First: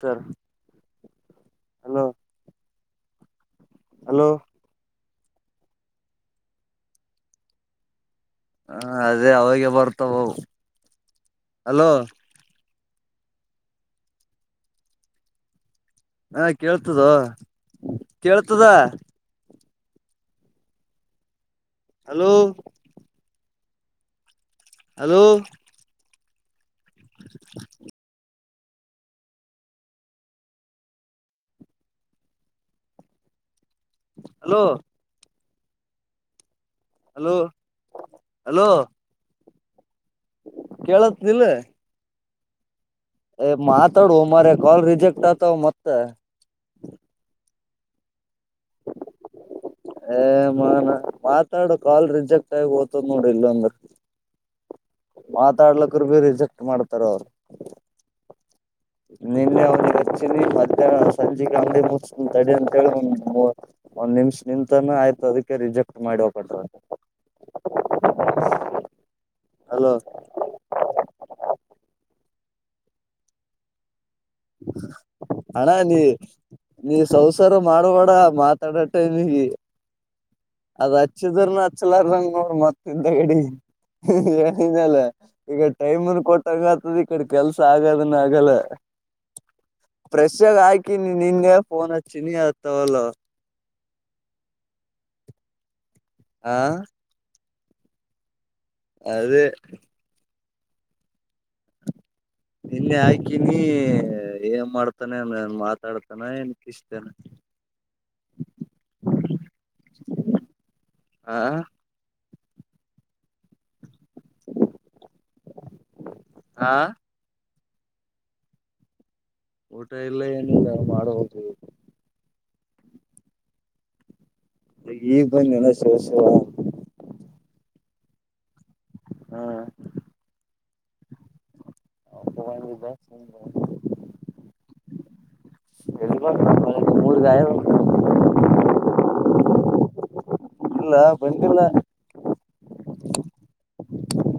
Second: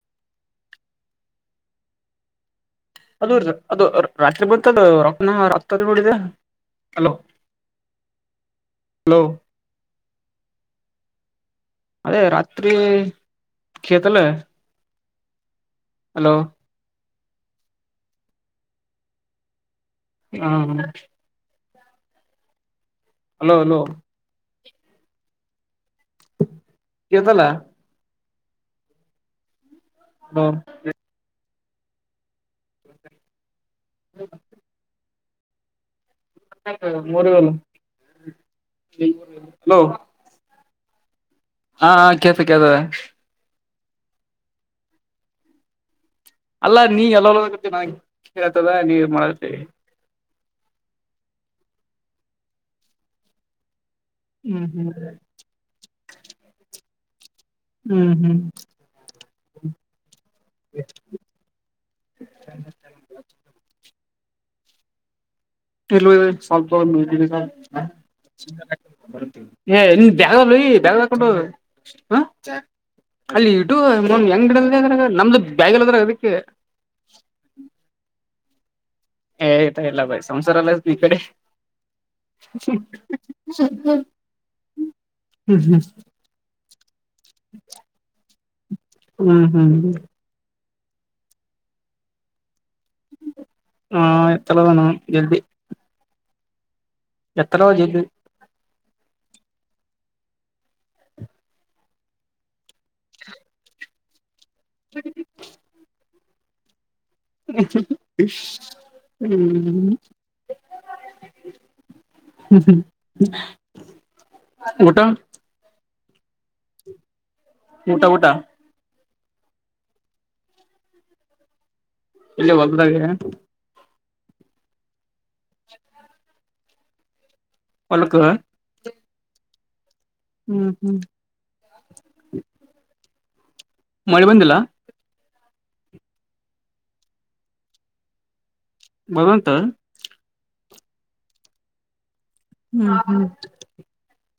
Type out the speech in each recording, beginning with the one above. ಸ [unintelligible] ಹಲೋ ಅದು ಅದು ಹಲೋ ರಾತ್ರಿ ಬಂತ ರ ನಾ ರಕ್ತ ಬಿಡಿದೆ ಹಲೋ ಹ ಹಲೋ ಅದೇ ಅವಾಗ ಬರ್ತ ತ್ತ ಹಲೋ ಕತ್ರಿ ಕಷಯತಲ್ಲ ಹಾ ಕೇಳ್ತದ ಕೇಳ್ತದ ಹಾ ಹಲೋ ಹಲೋ ಹಲೋ ಅಲೋ ಕತಲ್ಲ ಹೌ ಹ ಹಲೋ ಹ ಮೂರು ಹಲೋ ವಲ ಹಲೋ ಕೇಳತ್ ಇಲ್ಲ ಕೆಸ ಕೆತಾವ ಮಾತಡುವ ಮರೆ ಕಲ್ ರರಿಜೆಕ್ಟ್ ಅತ ಮತ್ತ ಅಲ್ಲಾ ನೀ ಎಲ್ಲ ಗತ್ತ ನ ಕತದ ನೀವ ಮಾಡತರಿ ಮಾ ನ ಮಾತಾಡು ಕಾಲ್ ರಿಜೆಕ್ಟ್ ಆಗಿ ಓ್ತದ್ ನೋಡಿ ಇಲ್ಲೊಂದ್ರ ಹ್ಮ್ ಹ್ಮ್ ಮಾತಾಡಲು ಬ ಬೇ ರಜಕ್ಟ್ ಮಾಡ್ತಾರ ಅವ್ರು ಹ್ಮ್ ಹ್ಮ್ ನಿನ್ನೆ ಒ್ನ್ ಹೆಚ್ಚಿನಿ ಮಧ್ಯಾಹ್ನ ಸಂಜೆ ಅಂಗಡಿ ಮು ತಡೆ ಅಂತೇಳಿ ಒ [unintelligible] ಒಂದ್ ನಿಮಿಷ ನಿಂತಾನ ಆಯ್ತ ಅದಕ್ ಸ್ವಲ್ಪ ಅಲೋ ನಿ ಬ್ಯಾಗ ಬ್ಯಾಗ ಹಾಕೊಂಡ [unintelligible] ಹ ಅಲ್ಲಿ ಇಡು ಹೆಂಗ್ ಇಡದ್ರಾಗ ನಮ್ದು ಹಣ ಬ್ಯಾಗ್ ನೀ ಇಲ್ಲದ್ರಾಗ ಅದಕ್ಕೆ ನೀ ಸಂಸಾರ ಮಾಡುವಡ ಮಾತ್ ತದ [unintelligible] ಏ ಆಯ್ತಾ ಎಲ್ಲ ಬಯಸ [unintelligible] ಅದ್ ಹಚ್ಚಿದ್ರನ ಹಚ್ಲಾರಂಗ ನೋ್ರ ಮತ್ತಗಡಿ ಲ್ಲ ಹ್ಮ್ ಈಗ ಹ್ಮ್ ಟೈಮನ್ ಕೊಟ್ಟಂಗ ಆತದ ಈ ಕಡೆ ಕೆಲ್ಸ ಆಗದನ್ನ ಆಗಲ್ಲ ಹ್ಮ್ ಹ್ಮ್ ಫ್ರೆಶ್ ಆಗ ನಿನ್ನೆಫೋನ್ ಹಚ್ಚಿ ನೀ [unintelligible] ಹಾ ಎತ್ತಲ್ಲಣ ಜಲ್ದಿ ಹಾ ಎತ್ರೋ ಜು [unintelligible] ಅದೇ ನಿನ್ನೆ ಹಾಕಿನಿ ಏನ್ ಮಾಡ್ತಾನೆ ಅಂದನ್ ಮಾತಾಡ್ತಾನನ್ ಇಷ್ಟತೇನೆ [unintelligible] ಹ್ಮ [unintelligible] ಆ ಹ್ಮ್ ಹ್ಮ್ ಊಟ ಆ ಊಟ ಊಟಾ ಊಟ ಇಲ್ಲ ಏನಿಲ್ಲ ಮಾಡಬೇಕು ಈಗ ಇಲ್ಲಿ ಹೊಲ್ದಾಗೆ ಈಗ್ ಬನ್ನಿ ನನ ಶಿವ ಶಿವ ಹೊಲಕ ಹ್ಮ ಹ್ಮ್ ಹ್ಮ್ ಹ [unintelligible] ಮಳೆ ಬಂದಿಲ್ಲ ಎ ಮೂರ್ಗಾಯ [unintelligible] ಬರೋಂತ ಇಲ್ಲ ಬಂದಿಲ್ಲ ಹ್ಮ್ ಹ್ಮ್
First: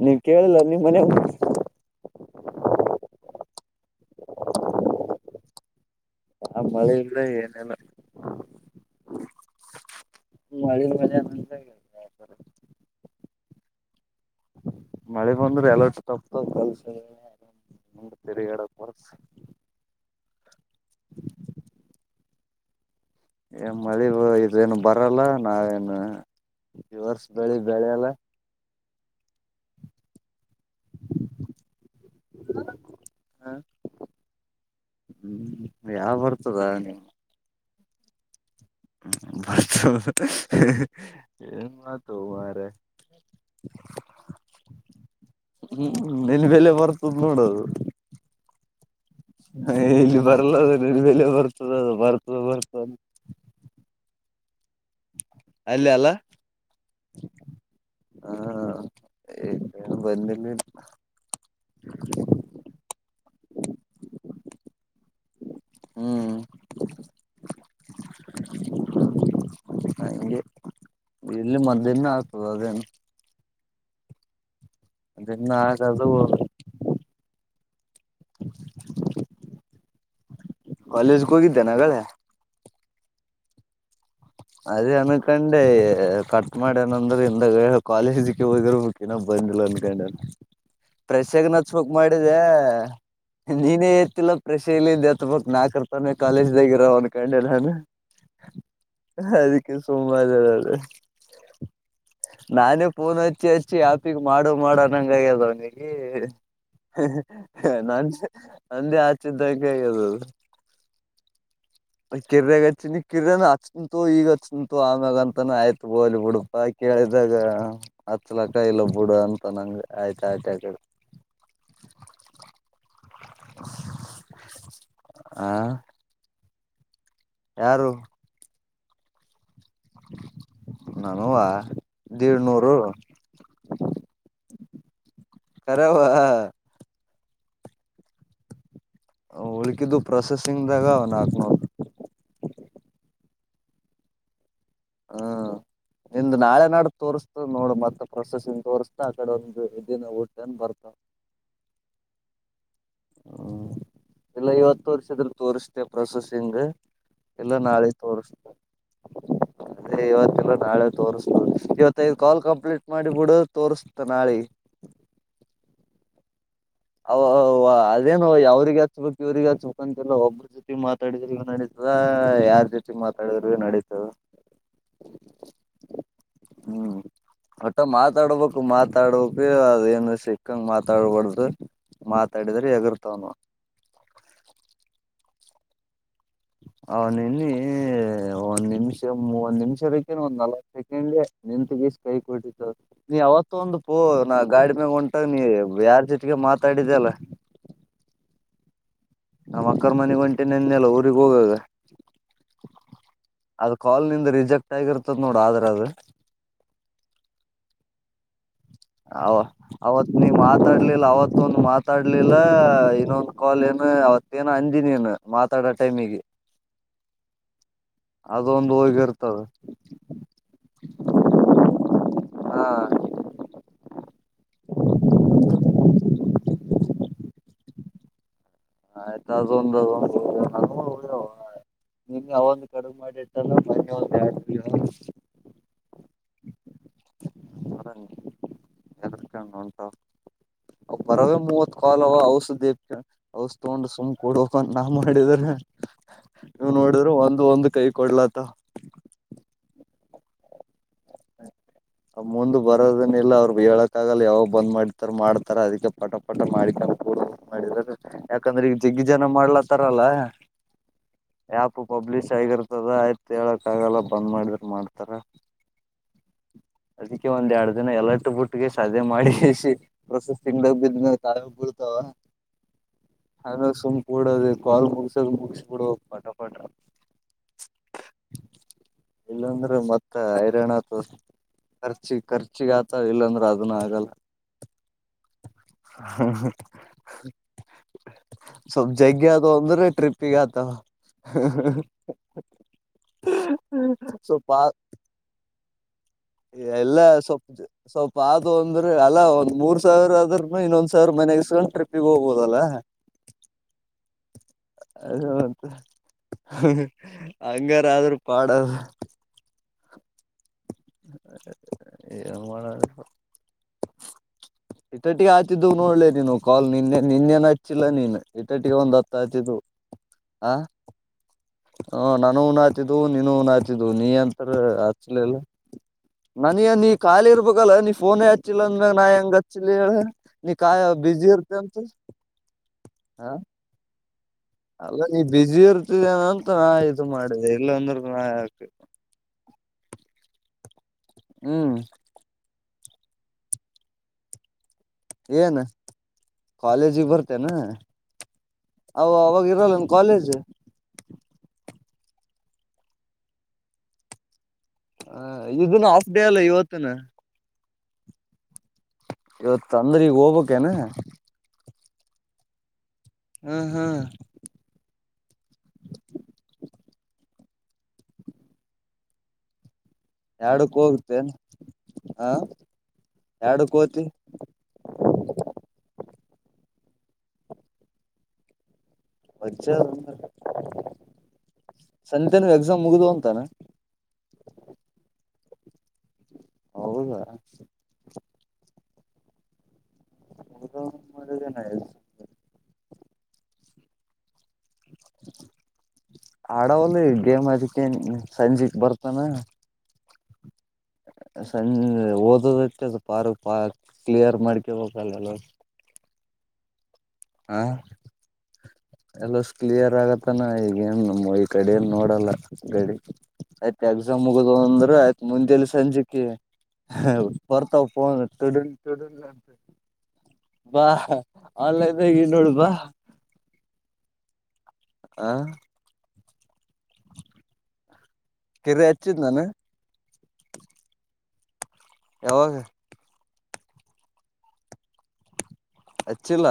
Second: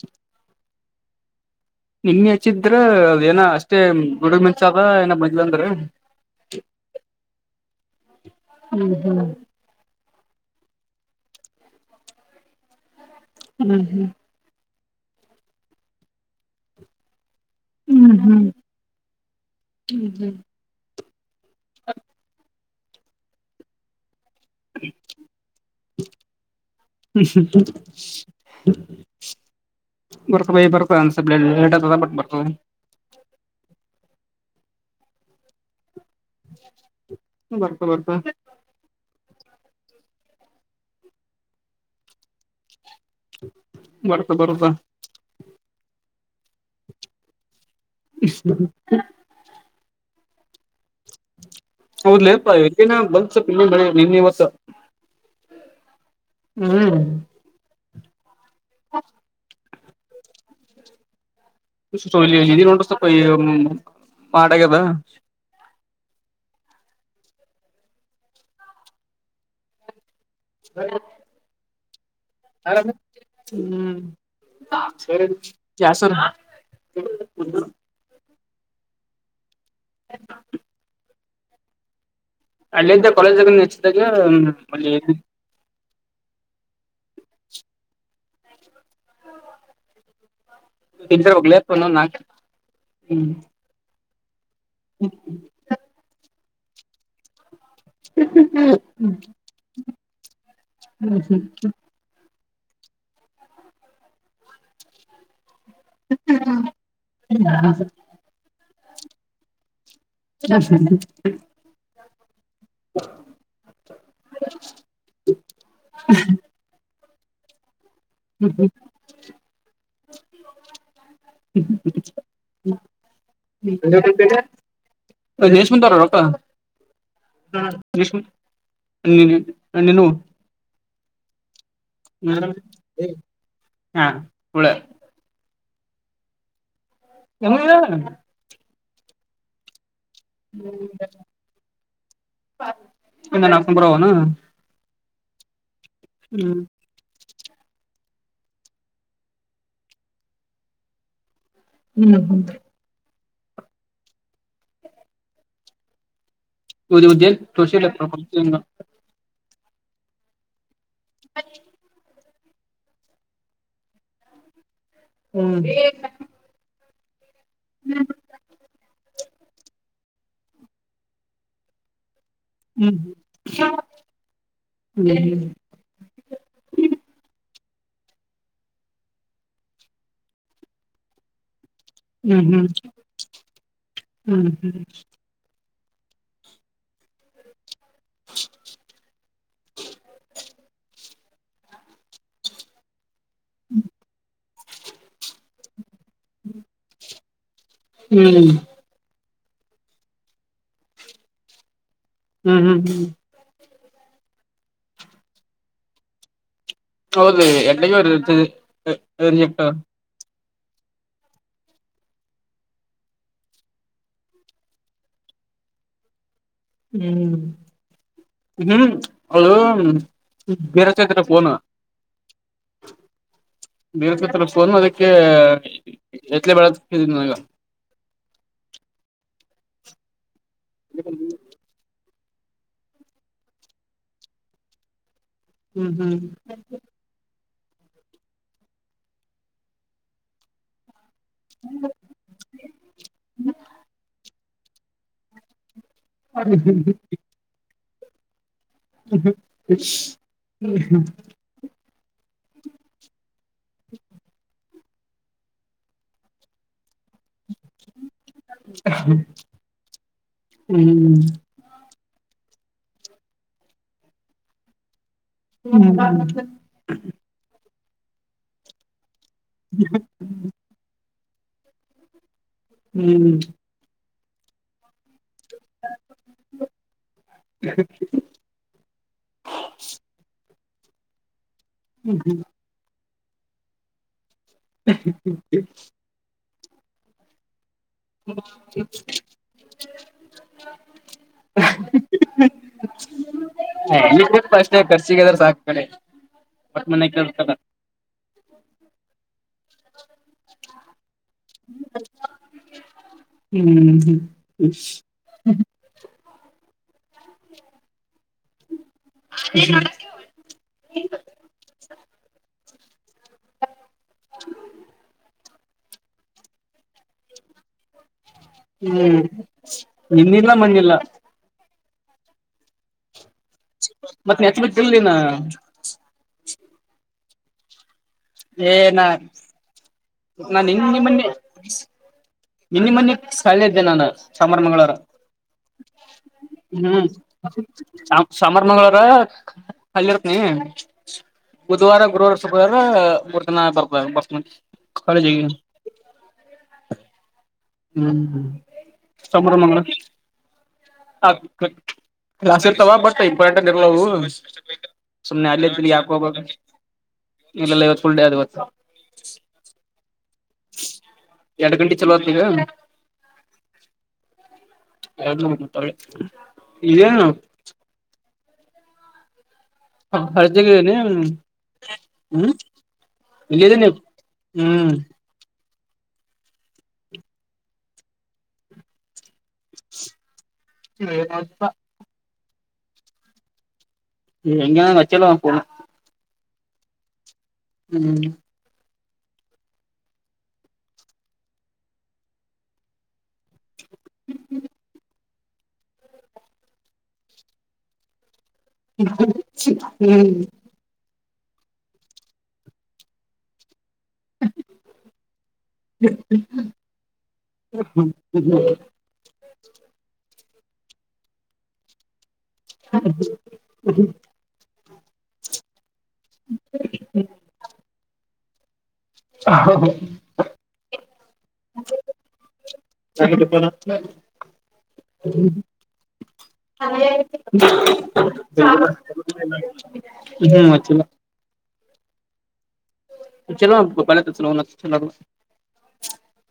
ನೀವ ಕೇಳಿಲ್ಲ ನಿಮ್ಮ್ ಮನ್ಯಾಯಗ್ ನಿನ್ ಹೆಚ್ಚಿದ್ರ ಅದೇಏನ ಅಷ್ಟೇ ಗುಡು ಮಿನ್ಚದ ಆದ ಇನ ಬಂದಿಲ್ಲ ಅಂದ್ರ ಆ ಮಳೆ ಇಲ ಏನೆಲ್ಲ ಹ್ಮ್ ಹ್ಮ್ ಮಳ ಮೆ [unintelligible] ಹ್ಮ್ ಹ್ಮ್ ಮಳೆ ಬಂದ್ರೆ ಎಲ ತಪ್ತವ್ ಕೆಲ್ಸ ಏನಾನಾ ಹ್ಮ್ ನಂದು ಹ್ಮ್ ತಿರಿಗಡೆ ಪರಸ್ ಎ ಮದೇವ್ ಇದೇನು ಬರಲ್ಲ ನಾವೇನು ದಿವರ್ಸ್ ಬೆಳಿ ಬೆಳೆಯಲ್ಲ [unintelligible] ಹ್ಮ್ ಯಾವ್ ಬರ್ತದ ನೀವು ಬರ್ತ [unintelligible] [unintelligible] ಏನಾತೋ ಮಾರಾಯ ಬರ್ತ ಬರುತೆ. ಹ್ಮ್ ನಿಲ್ ಬೆಲೆ ಬರ್ತದ್ ನೋಡದು. ಹಾ ಹೇಲ್ಯೂರ್ ಬ ಅಲ್ಲರ್ ಕ ಮೇಲ್ ಮೇಲೆ ಬರ್ತದದು ಬರ್ತದ್ ಬರ್ತದೆ. ನಿನ್ನಿವಸ. ಅಲ್ಲಿ ಅಲ್ಲ. ಹ್ಮ್. ಏ [inaudible] ನ್ ಬಂದಿಲ್ಲಿನ್. ಸ್ಟೋಲಿಲಿಯ ಇರೊಂಡ್ ಈ ಹ್ಮ್ ಪಾಡೆಗದ. [unintelligible] ನಾ ಇಂಗೆ. ಎಲ್ಲಿ ಮಲ್ಕ್ ದಿನ್ನ. ನಾಳೇಅಂಗ. ಹ್ಮ್. [unintelligible] ಸೆರೆ ಗುಚ್ಚಿ ಮಧ್ಯಾಹ್ನ ಆಗದು ಕ್ಯಾಸರ. [unintelligible] [unintelligible] [unintelligible] ಲೇಜ್ಗ್ ಹೋಗಿದ್ದೇನ್ ಅಗಳೆ. ಅಲ್ಲಿಂದ ಕಾಲೇಜಗನ್ ನೆಚ್ತೆ ಗೇಮ್ ವಲ್ಲೀಕ್ರಿಮ್. ಏ ಕಟ್ ಮಾಡೆನಂದ್ರೆ ಇಂದಗಡೆ ಕಾಲೇಜಿಸಿಕ್ಕಿ ಹೋಗಿರ್ಬೇಕ್ ಇನ್ನ ಬಂದಿಲ್ಲ ಅನ್ಕಡ್ಯಾರ್ ಟೀಚರ್ ಹೋಗ್ಲಪ್ಪ ಪ್ರಷಗನಚ್ಬೇಕ್ ನಾಕ್ ಮಾಡಿದೇ ನೀನೇನ್ ತಿಲ್ಲ. ಪ್ರಶೀಲಿನ್ ಎತ್ಬೇಕ್ ನಾ ಕರ್ತಾನೆ ಕಾಲೇಜ್ ಲೆಗಿರಮನ್ ಕಂಡೆ ಇಲ್ಲಾ ಅಂದ್ರೆ. ಹ್ಮ್ ಹ್ಮ್ ಹ್ಮ್. ಹಾದಿಕ್ಕೆ ಸೋಮುವಾರ್ ಇರದ. [unintelligible] ನಾನೇ ಫೋನ್ ಹಚ್ಚಿ ಹಚ್ಚಿ ಯಾಪಿಗ್ ಮಾಡು ಮಾಡು ಅನಂಗ್ ಆಗ್ಯಾದ್ ಅವ್ನಿಗೆ. ಏ ಹಹ್ ಹ್ ನಾನ್ಸೆ ನಂದೇ ಆಚಿದ್ದಕ್ ಅಗೇದದು. ಕಿರ್ಯಗ್ ಅಚಿನಿ ಕಿರ್ಯನ. ತೂ ಈಗ ಚಂತು ಆಮ್ಯಾಗ ಅಂತಾನ ಆಯ್ತ್ ಓಲಿ ಬುಡುಪಾಕೆ ಕೇಳಿದಾಗಾ. ಮತ್ಲಕ್ಕ ಇಲ್ಲ ಬಿುಡು ಅಂತ ನಂಗ ಆಯ್ತಾ ಆಟ ಆಕ [unintelligible] ಹ ಆ [inaudible] ಹ್ಮ ಯಾರು ವಿಷ್ಣು ನಿನು ನಾನೂವ ನ ಹಾ ಹೇಳು ಕರವು ನಮ್ಮ ಉಳಕಿದ್ದುಪ್ಪ ಪ್ರೊಸೆಸಿಂಗ್ದಾಗ ಒ ನಾಲ್ಕನೂರು ಇ ನಾ ಸಂಂಬ್ರನು ಹಾ ನಿಂದು ನಾಳೆ ನಾಡುದ್ ತೋರ್ಸ್ ನೋಡ ಮತ್ತೆ ಪ್ರೊಸೆಸಿಂಗ್ ತೋರ್ಸ್ ಆ ಕಡೆ ಒಂದು್ ದಿನ ಊಟನ್ ಬರ್ತವ ಹ್ಮ್ ಹ ಹ್ಮ್ ಎಲ್ಲಾ ಇವತ್ತು ವರ್ಷದ ತೋರ್ಸ್ತೆ ಪ್ರಶಸ್ತಿ ಸಿಂಗ್ ಉದ್ಯ ಎಲ್ಲ ಸೋಷಿಯಲ್ ನಾಳೆ ಹ್ಮ್ ತೋರ್ಸ್ ಹ್ಮ್ ಅದೇ ಇವತ್ತಲ್ಲಾ ನಾಳೆ ತೋರಿಸತ [unintelligible] ಇವತೆ ಕಾಲ್ ಕಂಪ್ಲೀಟ್ ಮಾಡಿಬಿಡು ತೋರುಸ್ತೆ ನಾಳೆ ಹ್ಮ್ [unintelligible] ಅ ಅವ್ವ ಅದೇನು ಯ ಅವ್ರಿಗೆ ಹಚ್ಬೇಕ್ ಇವ್ರಗ್ ಹಚ್ಬೇಕಂತಿಲ್ಲ ಒಬ್ರ ಜೊತೆ ಮಾತಾಡಿದ್ರ ಈಗ ನಡೀತದಾ ಯಾರ್ ಜೊತೆ ಹ್ಮ್ ಮಾತಾಡಿದ್ರು ನಡೀತ ಹ್ಮ್ ಮತ್ತ ಮಾತಾಡ್ಬೇಕು ಮಾತಾಡ್ ಅದಏನು ಸಿಕ್ಕಂಗ ಮಾತಾಡ್ಬಾರ್ದು ಹ್ಮ್ ಹ್ಮ್ ಮಾತಾಡಿದ್ರೆ ಎಗರ್ತಾವನು ಹ್ಮ್ ಹ್ಮ್ ಹ ನಿನ್ನ ಈ ಒಂದ್ ನಿಮಿಷ ಮೂವಂದ್ ನಿಮಿಷದಕ್ಕ ಒಂದ್ ನಲ್ವ ಸೆಕೆಂಡ್ಗೆ ನಿನ್ಂತ ಬಸ್ ಕೈ ಕೊಟ್ಟಿದ್ದ ನೀ ಯಾವತ್ತು ಒಂದು ಪೋ ನಾ ಗಾಡಿ ಮ್ಯಾಗ ಹೊಂಟಾಗ ನೀ ಯಾರ್ ಜೊತೆಗೆ ಮಾತಾಡಿದ ಅಲ್ಲ ಹ್ಮ್ ನ್ ಅಕ್ಕರ ಮನೆಗ್ ಹೊಂಟೆ ನೆನ್ನೆಲ್ಲ ಊಗ್ ಹೋಗಾಗ ಹ್ಮ್ ಹ್ಮ್ ಹ್ಮ್ ಅದ ಕಾಲ್ ನಿಂದ ರಿಜೆಕ್ಟ್ ಆಗಿರ್ತದ ನೋಡು ಆದ್ರೆ ಅದು ಹೌದು ಎಟಗ ವ ಇ [inaudible] ಅವ ಅವತ್. ಮಾತಾಡ್ಲಿಲ್ಲ ಅವತ್ತ ಒಂದು ಮಾತಾಡ್ಲಿಲ್ಲ ಇನ್ನೊಂದ ಕಾಲ್ ಏನು ಅವತ್ತ ಏನ ಅಂಜಿನಿ ಏನು ಮಾತಾಡೋ ಟೈಮಿಗೆ. ಹ್ಮ್ ಅದೊಂದು ಹ್ಮ್ ಹೋಗಿರ್ತದ ಅವಳ ಬರಚೇತ್ರ ಪನ. ಹಾ ಬೀರ್ತ ಫೋನ್ ಅದಕ್ಕೆ ಎತ್ಲೆ ಬೆಳದೀನಿ ನಗ. ಆಯ್ತಾ ಅದ ಒಂದು್ ಅ ಒಂದು. ಹ್ಮ್ಮ. ನಿಮ್ಗೆ ಅವ ಒಂದ ಕಡುಗ ಮಾಡಿ ಇಟ್ಟಲ್ಲ ಮನ್ನೆ ಒಂದಡ. ಹ್ಮ್ ಹ್ಮ್. ಚ ಎದರಿಕ ಉಂಟಾವ. ಪರವೇ ಮೂವತ್ ಕಲ್ವ ಔಷ ದೇ ಔಷ ತಗೊಂಡ್ ಸುಮ್ ಕೊಡು. ಕೊಂಡ ನಾ ಮಾಡಿದ್ರ. ನೀವು್ ನೋಡಿದ್ರು ಒಂದು ಒಂದ್ ಕೈ. ಕೊಡ್ಲತ. ಹ್ಮ್ಮ. ಮುಂದ ಬರೋದನಿಲ್ಲ ಅವ್ರುಗ್ ಹೇಳಕ್ಕಾಗಲ್ಲ ಯಾವಾಗ ಬಂದ್ ಮಾಡಿತಾರ ಮಾಡ್ತಾರ ಅದಕ್ಕೆ ಪಟ ಪಟ ಮಾಡಿಕ. ಯಾಕಂದ್ರೆ ಈಗ ಜಿಗ್ಗಿ ಜನ ಮಾಡ್ಲಾತರಲ್ಲ ಹ್ಮ್ ಯಾಪು. ಪಬ್ಲಿಷ್ ಆಗಿರ್ತದ ಆಯ್ತು ಹೇಳಕ್ ಆಗಲ್ಲ ಬಂದ್ ಮಾಡಿದ್ರ ಮಾಡ್ತಾರ. ಹ್ಮ್ ಹ್ಮ ಹ್ಮ. ಅದಕ್ಕೆ ಒಂದ ಎರಡು. ಇದನ್ನ ಎಲಟ್ಟು ಬಿುಟ್ಟಿಗೆ ಸಾದೆ ಮಾಡಿ. ಕ ಸಿಿ ಪ್ರೊಸೆಸಿಂಗ್. ಕಾವ ಬಿರುತವಾ. ಹ್ಮ್. ಕೂಡೋದೆ ಕಾಲ್. ಮುಗಿಸಬಿಡುವ ಪಠ ಪಠ ಇಲ್ಲಾಂದ್ರೆ ಮತ್ತ ಹೈರಾಣ. ಹ. ಖರ್ಚಿ ಖರ್ಚಿಗ ಆ. ಇಲ್ಲಾಂದ್ರೆ ಅದನ್ನ ಆಗಲ್ಲ. ಹ್ಮ್ಮ್. ಹ ಅಂದ್ರೆ ಟ್ರಿಪ್ಪಿಗೆ ಆತಾವ ಅಷ್ಟೇ ಖರ್ಚಿಗೆದ್ರ ಸಾಕ್ ಕಡೆ. ಒಟ್ ಎಲ್ಲ ಮನೆ ಸ್ವಪ್ ಕೇಳ್ತಾರ ಸ್ವಲ್ಪ ಆದದು ಅಂದ್ರೆ ಅಲ್ಲ ಒಂದ್ ಮೂರ್. ಸರ್ ಅದ್ರ ಇನ್ನೊಂದ್ ಸಾರ್. ಮನೆಗೆಸ್ಕೊಂಡು ಟ್ರಿಪ್ಪಿಗೆ ಹೋಗ್ಬೋದಲ್ಲ ಹ್ಮ್ ಹ್ಮ್ ಹ್ಮ್ ಅಂತ. ಹಂಗಾರ ಆದರುೂ ಪಾಡ. ಹ್ಮ್ಮ್. ಮ್ಮ ಹ ಇಟಟ್ಟಿಗೆ ಆತಿದ್ದುವು ನೋಡ್ಲಿೇ ನೀನು ಕಾಲ್ ನಿನ್ನೆ ನಿನ್ನೆನ್ ಹಚ್ಚಿ ಹ್ಮ್ ನಿನ್ನಿಲ್ಲ ಮಂದಿಲ್ಲ ಹಾ ನಾನು ನ್ ಆ್ತಿದ್ದು ನೀನುನ್ ಆತಿದು ನೀ ಮತ್ ಅಂತ ನೆಚ್ಬೇಕಿಲ್ನ ಹಲಿಲ್ಲ ನನ ನೀ ಕಾಲಿರ್ ಾಗಲ ಫೋನೇ ಹಚ್ಚಿಲ್ಲ ಅಂದ ಮ್ಯಾಗ ಏನ ನಾ ಹೆಂಗ ಹಚ್ಚಿಲ್ಲ ಹೇಳ. ನೀ ನಾನ್ ಕಾಯ ಬ ನಿನ್ನಿ ಮೊನ್ನೆ ಬಿಜಿ ಇರತ ಅಂತ ನಿನ್ನಿ ಮನೆಿ ಹ ಸಳೆ್ದೆ ನಾನು ಸಾಮಾರ್ ಮಂಗಳವಾರ ಅಲ್ಲ ನೀ ಬ್ಯುಸಿ ಇರ್ತಿದೇನ ಅಂತ ನಾ ಇದು ಹ್ಮ್ ಮಾಡಿದೆ ಇಲ್ಲಾಂದ್ರ ನಾ ಹಾ ಹಾಲಿಿಯರತ್ನ ಹ್ಮ್ ಬುಧವಾರ ಗು ಊರ್ನ ಬರ್ಬ ಬರ್ ಏನ್ ಕಾಲೇಜಿಗೆ ಬರ್ತೆೇನಾ ಹ್ಮ್ ಹ್ಮ್ ಸಮ್ರ ಮಂಗಗಳ ಕಾಲೇಜ್ ಜಸ್ತಿ ಇರ್ತಾವ ಬಟ್ ಇಂಪಾರ್ಟೆಂಟ್ ಇರ್ಲವು ಹ ಇದನ್ನು ಆಫ್ ಡೇ ಅಲ್ಲ ಇವತ್ತಿನ ಇಲ್ಲ ಇವತ್ತು ಫಲ್ ಡೇ ಆದ ಇವತ್ತು ಇವತ್ತು ಅಂದ್ರೆ ಈಗ ಹೋಗ್ಬಕ್ ಕನ ಎರಡು ಗಂಟೆ ಚಲೋತವ ಹ್ಮ್ ಹ್ಮ್ ಯ ಇದೇನು ಎರಡಕ್ ರ್ತಿದ್ದೇನೆ್ಮ ಹೋಗ್ತೇನ್ ಹ ಹ್ಮ್ ಇಲ್ಲಿ ಎರಡಕ್ ಇದ್ದನೆ ಹೋತಿ ಹ್ಮ್ ಒ ಸಂತನು. ಸ ಮುಗಿದ ಅಂತಾನ. ಎಂಗ ಕಚ್ಚಲ್ಲವಾ ಹೌದಾ ಹ್ಮ್ ಹದ ಜನ ಹ್ಮ್ ಹ್ಮ್ ಆಡವಲ್ಲ ಗೇಮ್ ಅದಕ್ಕೆೇ ಸಂಜೆೆಗೆ ಬರ್ತಾನ ಹ್ಮ್ ಸಂಜ ಓದದಕ್ಕೆ ಅದು ಪಾರ್ ಪಾ ಕ್ಲಿಯರ್ ಮಾಡ್ಕ ಹಲ್ಲಲ್ಲ ಹ್ಮ ಹ್ಮ ಹಾ ಎಲ್ಲ ಕ್ಲಿಯರ್ ಆಗತ್ತ ತನ ಈಗೇನು ನಮ್ಮ ಈ ಕಡಲಿ ನೋಡಲ್ಲ ಗಡಿ ಆಯ್ತ ಎಕ್ಸಾಮ್ ಮುಗದು ಒಂದ ಯ್ತ್ ಮುಂದೆಲ್ಲಿ ಸಂಜೆ ಬರ್ತಾವ ಫೋನ್ ತೊಡ ಬಾ ನ್ಲೈನ್ ನಪ್ಪಲ ಹ್ಮ್ಮ್. ಹ ಕಿರಿ ಹಚ್ಚಿದ್ ನಾನು ಹ್ಮ್ ಮತ್ತ ಯಾವಾಗ ಚಲೋ ಚ ಚ ಅಚ್ಚಿಲ್ಲ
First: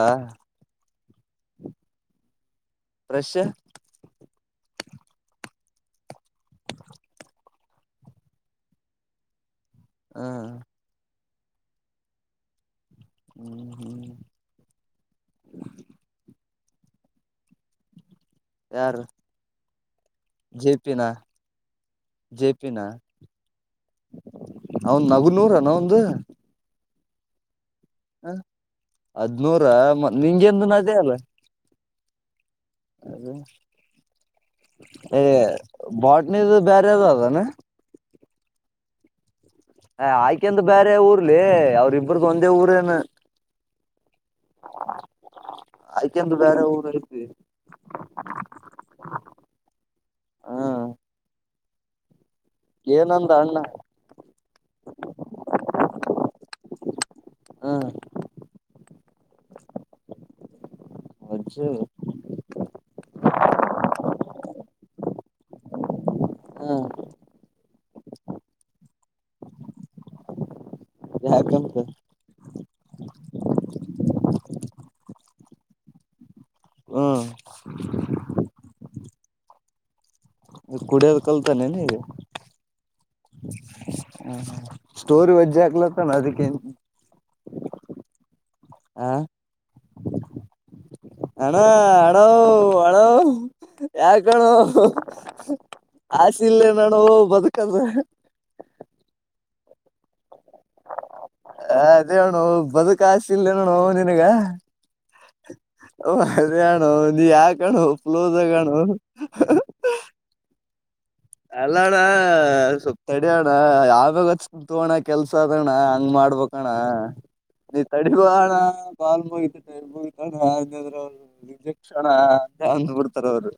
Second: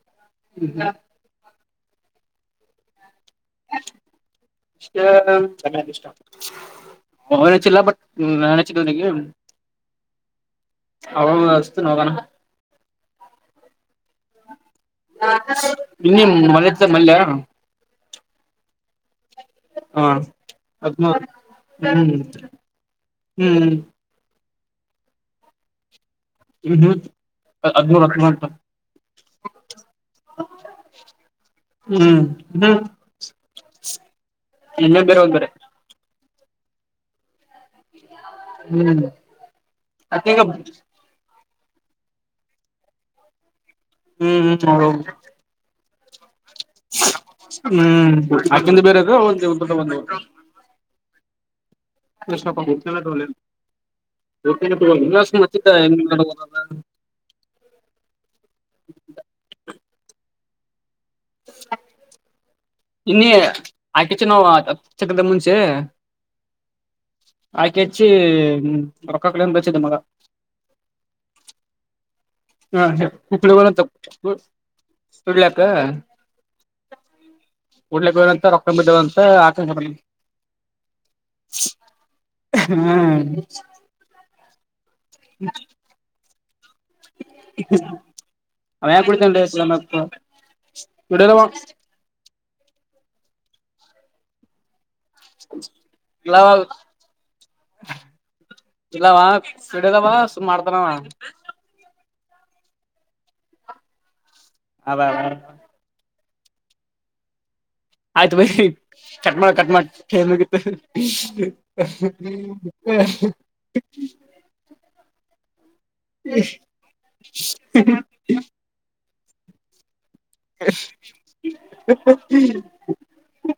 ಫ್ರಷ್ ಇಷ್ಟ ಚನ್ನಯ ಇಷ್ಟ ಅವನ್ಚ್ಚಿಲ್ಲ ಬಟ್ ನಾನನ್ಚ್ಚಿದ್ದ ನನಗೆ ಹ್ಮ್ ಅವ ವಸ್ತು ನೋಕಾನ ಹ್ಮ್ ಹ್ಮ್ ಇನ್ನ ಮಲತ ಮಲ್ಲ ಯಾರ ಹಾ ಅದ್ಮ ಹ್ಮ್ ಜೆ ಪಿನ ಹ್ಮ್ ಹ್ಮ ಅವನ್ ನಗು ನೂರ ನ ಒಂದ್ ಹ್ಮ್ಮ ಹ ಹದ್ನೂರ ಮ ನಿಂಗೆಂದ ಅಜೇ ಅಲ್ಲ [inaudible] ಹ್ಮ್ ಹ್ಮ ಎಲ್ಲ ಬೇರೆ ಹೋಗ ಬೇರೆ ಇದು ಬೇರೆಾವ್ ಅದಾನ ಹ್ಮ್ ಹ ಅಕ್ಕಗ ಆಯ್ಕೆಂದು ಬೇರೆ ಊರ್ಲಿ ಯ್ರ ಇಬ್ಬ್ರಗು ಒಂದೇ ಊರೇನು [unintelligible] ಆಯ್ತ ಹ್ಮ್ ಅಂದ ಬೇರೆ ಅದು ಬ [inaudible] ಹ ಸಕ ಮಟಲ ಏನಂದ ಅಣ್ಣ ಹ [unintelligible] [unintelligible] ಹಾ ಮಜ್ಜೆ ಚಿನಿ ಆಕೆಚು ನಾವು ಚಕದ ಮುಂಚೆ [inaudible] ಹ್ಮ ಆಯ್ಕೆಚ್ಚಿ ರೊಕ್ಕ ಕಡೆ ಬೆಚ್ಚಿದ್ದ ಮಗ [inaudible] ಯಾಕಂತೆ [inaudible] ಹಾ ಕಪ್ಪಲ ಬ [unintelligible] ಸಡ್ಲಕ್ಕ ಹ್ಮ್ [inaudible] [unintelligible] ಹ ಆಕಾಶ [inaudible] ಕುಡಿಯದ ಕಲ್ತಾನೆ ನೀಗೆ ಹ್ಮ್ ಹ ಸ್ಟೋರಿ ವಜ್ಜೆ ಆಗ್ಲತ್ತ ಅದಕ್ಕೇನು ಹ್ಮ [inaudible] ಹ [inaudible] ಅವ ಯ ಹ ಕುಡತ ರ ಹ [inaudible] [inaudible] ಅ್ಣ ಆಡ ಹಳ ಯಾರ ಕಣ [inaudible] [inaudible] [inaudible] [inaudible] ಆ ಇಲ್ಲವ ಇಲ್ಲ ನಾನ ಬದುಕದು ಇಲ್ಲವಾ ಸಿಡದವ ಸ ಮಾಡ್ತನ ಹ ಅದೇಣ ಬದುಕ ಆಶ ಇಿಲ್ಲ ನೋಣ ನಿನಗ ಅ [unintelligible] ಅರೆಯಣೋ ನೀ ಯಾ ಆಯ್ತು ಬೈ ಕಟ್ ಮಾಡ ಕಟ್ ಮಾಡೇಬೇಕಿತ್ತು ಅಲ್ಲ ಅಣ್ಣ ಸ್ವಪ್ ತಡ ಅಣ್ಣ ಯಾವ್ಯಾಗಚ್ ಕುತ್ ಅಣ್ಣ ಕೆಲ್ಸ ಅದಣ್ಣ ಹಂಗ್ ಮಾಡ್ಬಣ್ಣ ನೀ ತಡಿಬೋ ಅಣ್ಣ ಕಾಲ್ಮಯ ್ರ ಅವರು ರಿಜೆಕ್ಷಣ ಅಂತಂದ್ಬಿಡ್ತಾರ ಅವರು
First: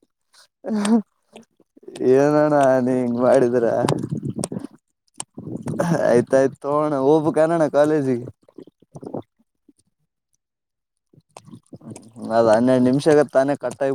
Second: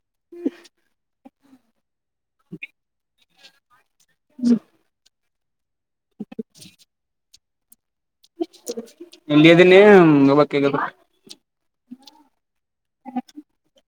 ಏನ ನಾ ಹೆಿಂಗ ಮಾಡಿದ್ರ ಹ್ಮ್ [unintelligible] ಆಯ್ತಾಯಯ್ತ ತೋಣ ಹೋಗ ಕಣ [unintelligible] ಎಲ್ಲಿದನ್ನ ಹ್ಮ್ ಒಗ [unintelligible] [inaudible] ಅದು ಹನ್ನೆರಡು ನಿಮಿಷ ಆಗ ತಾನೇ ಕಟ್ಟ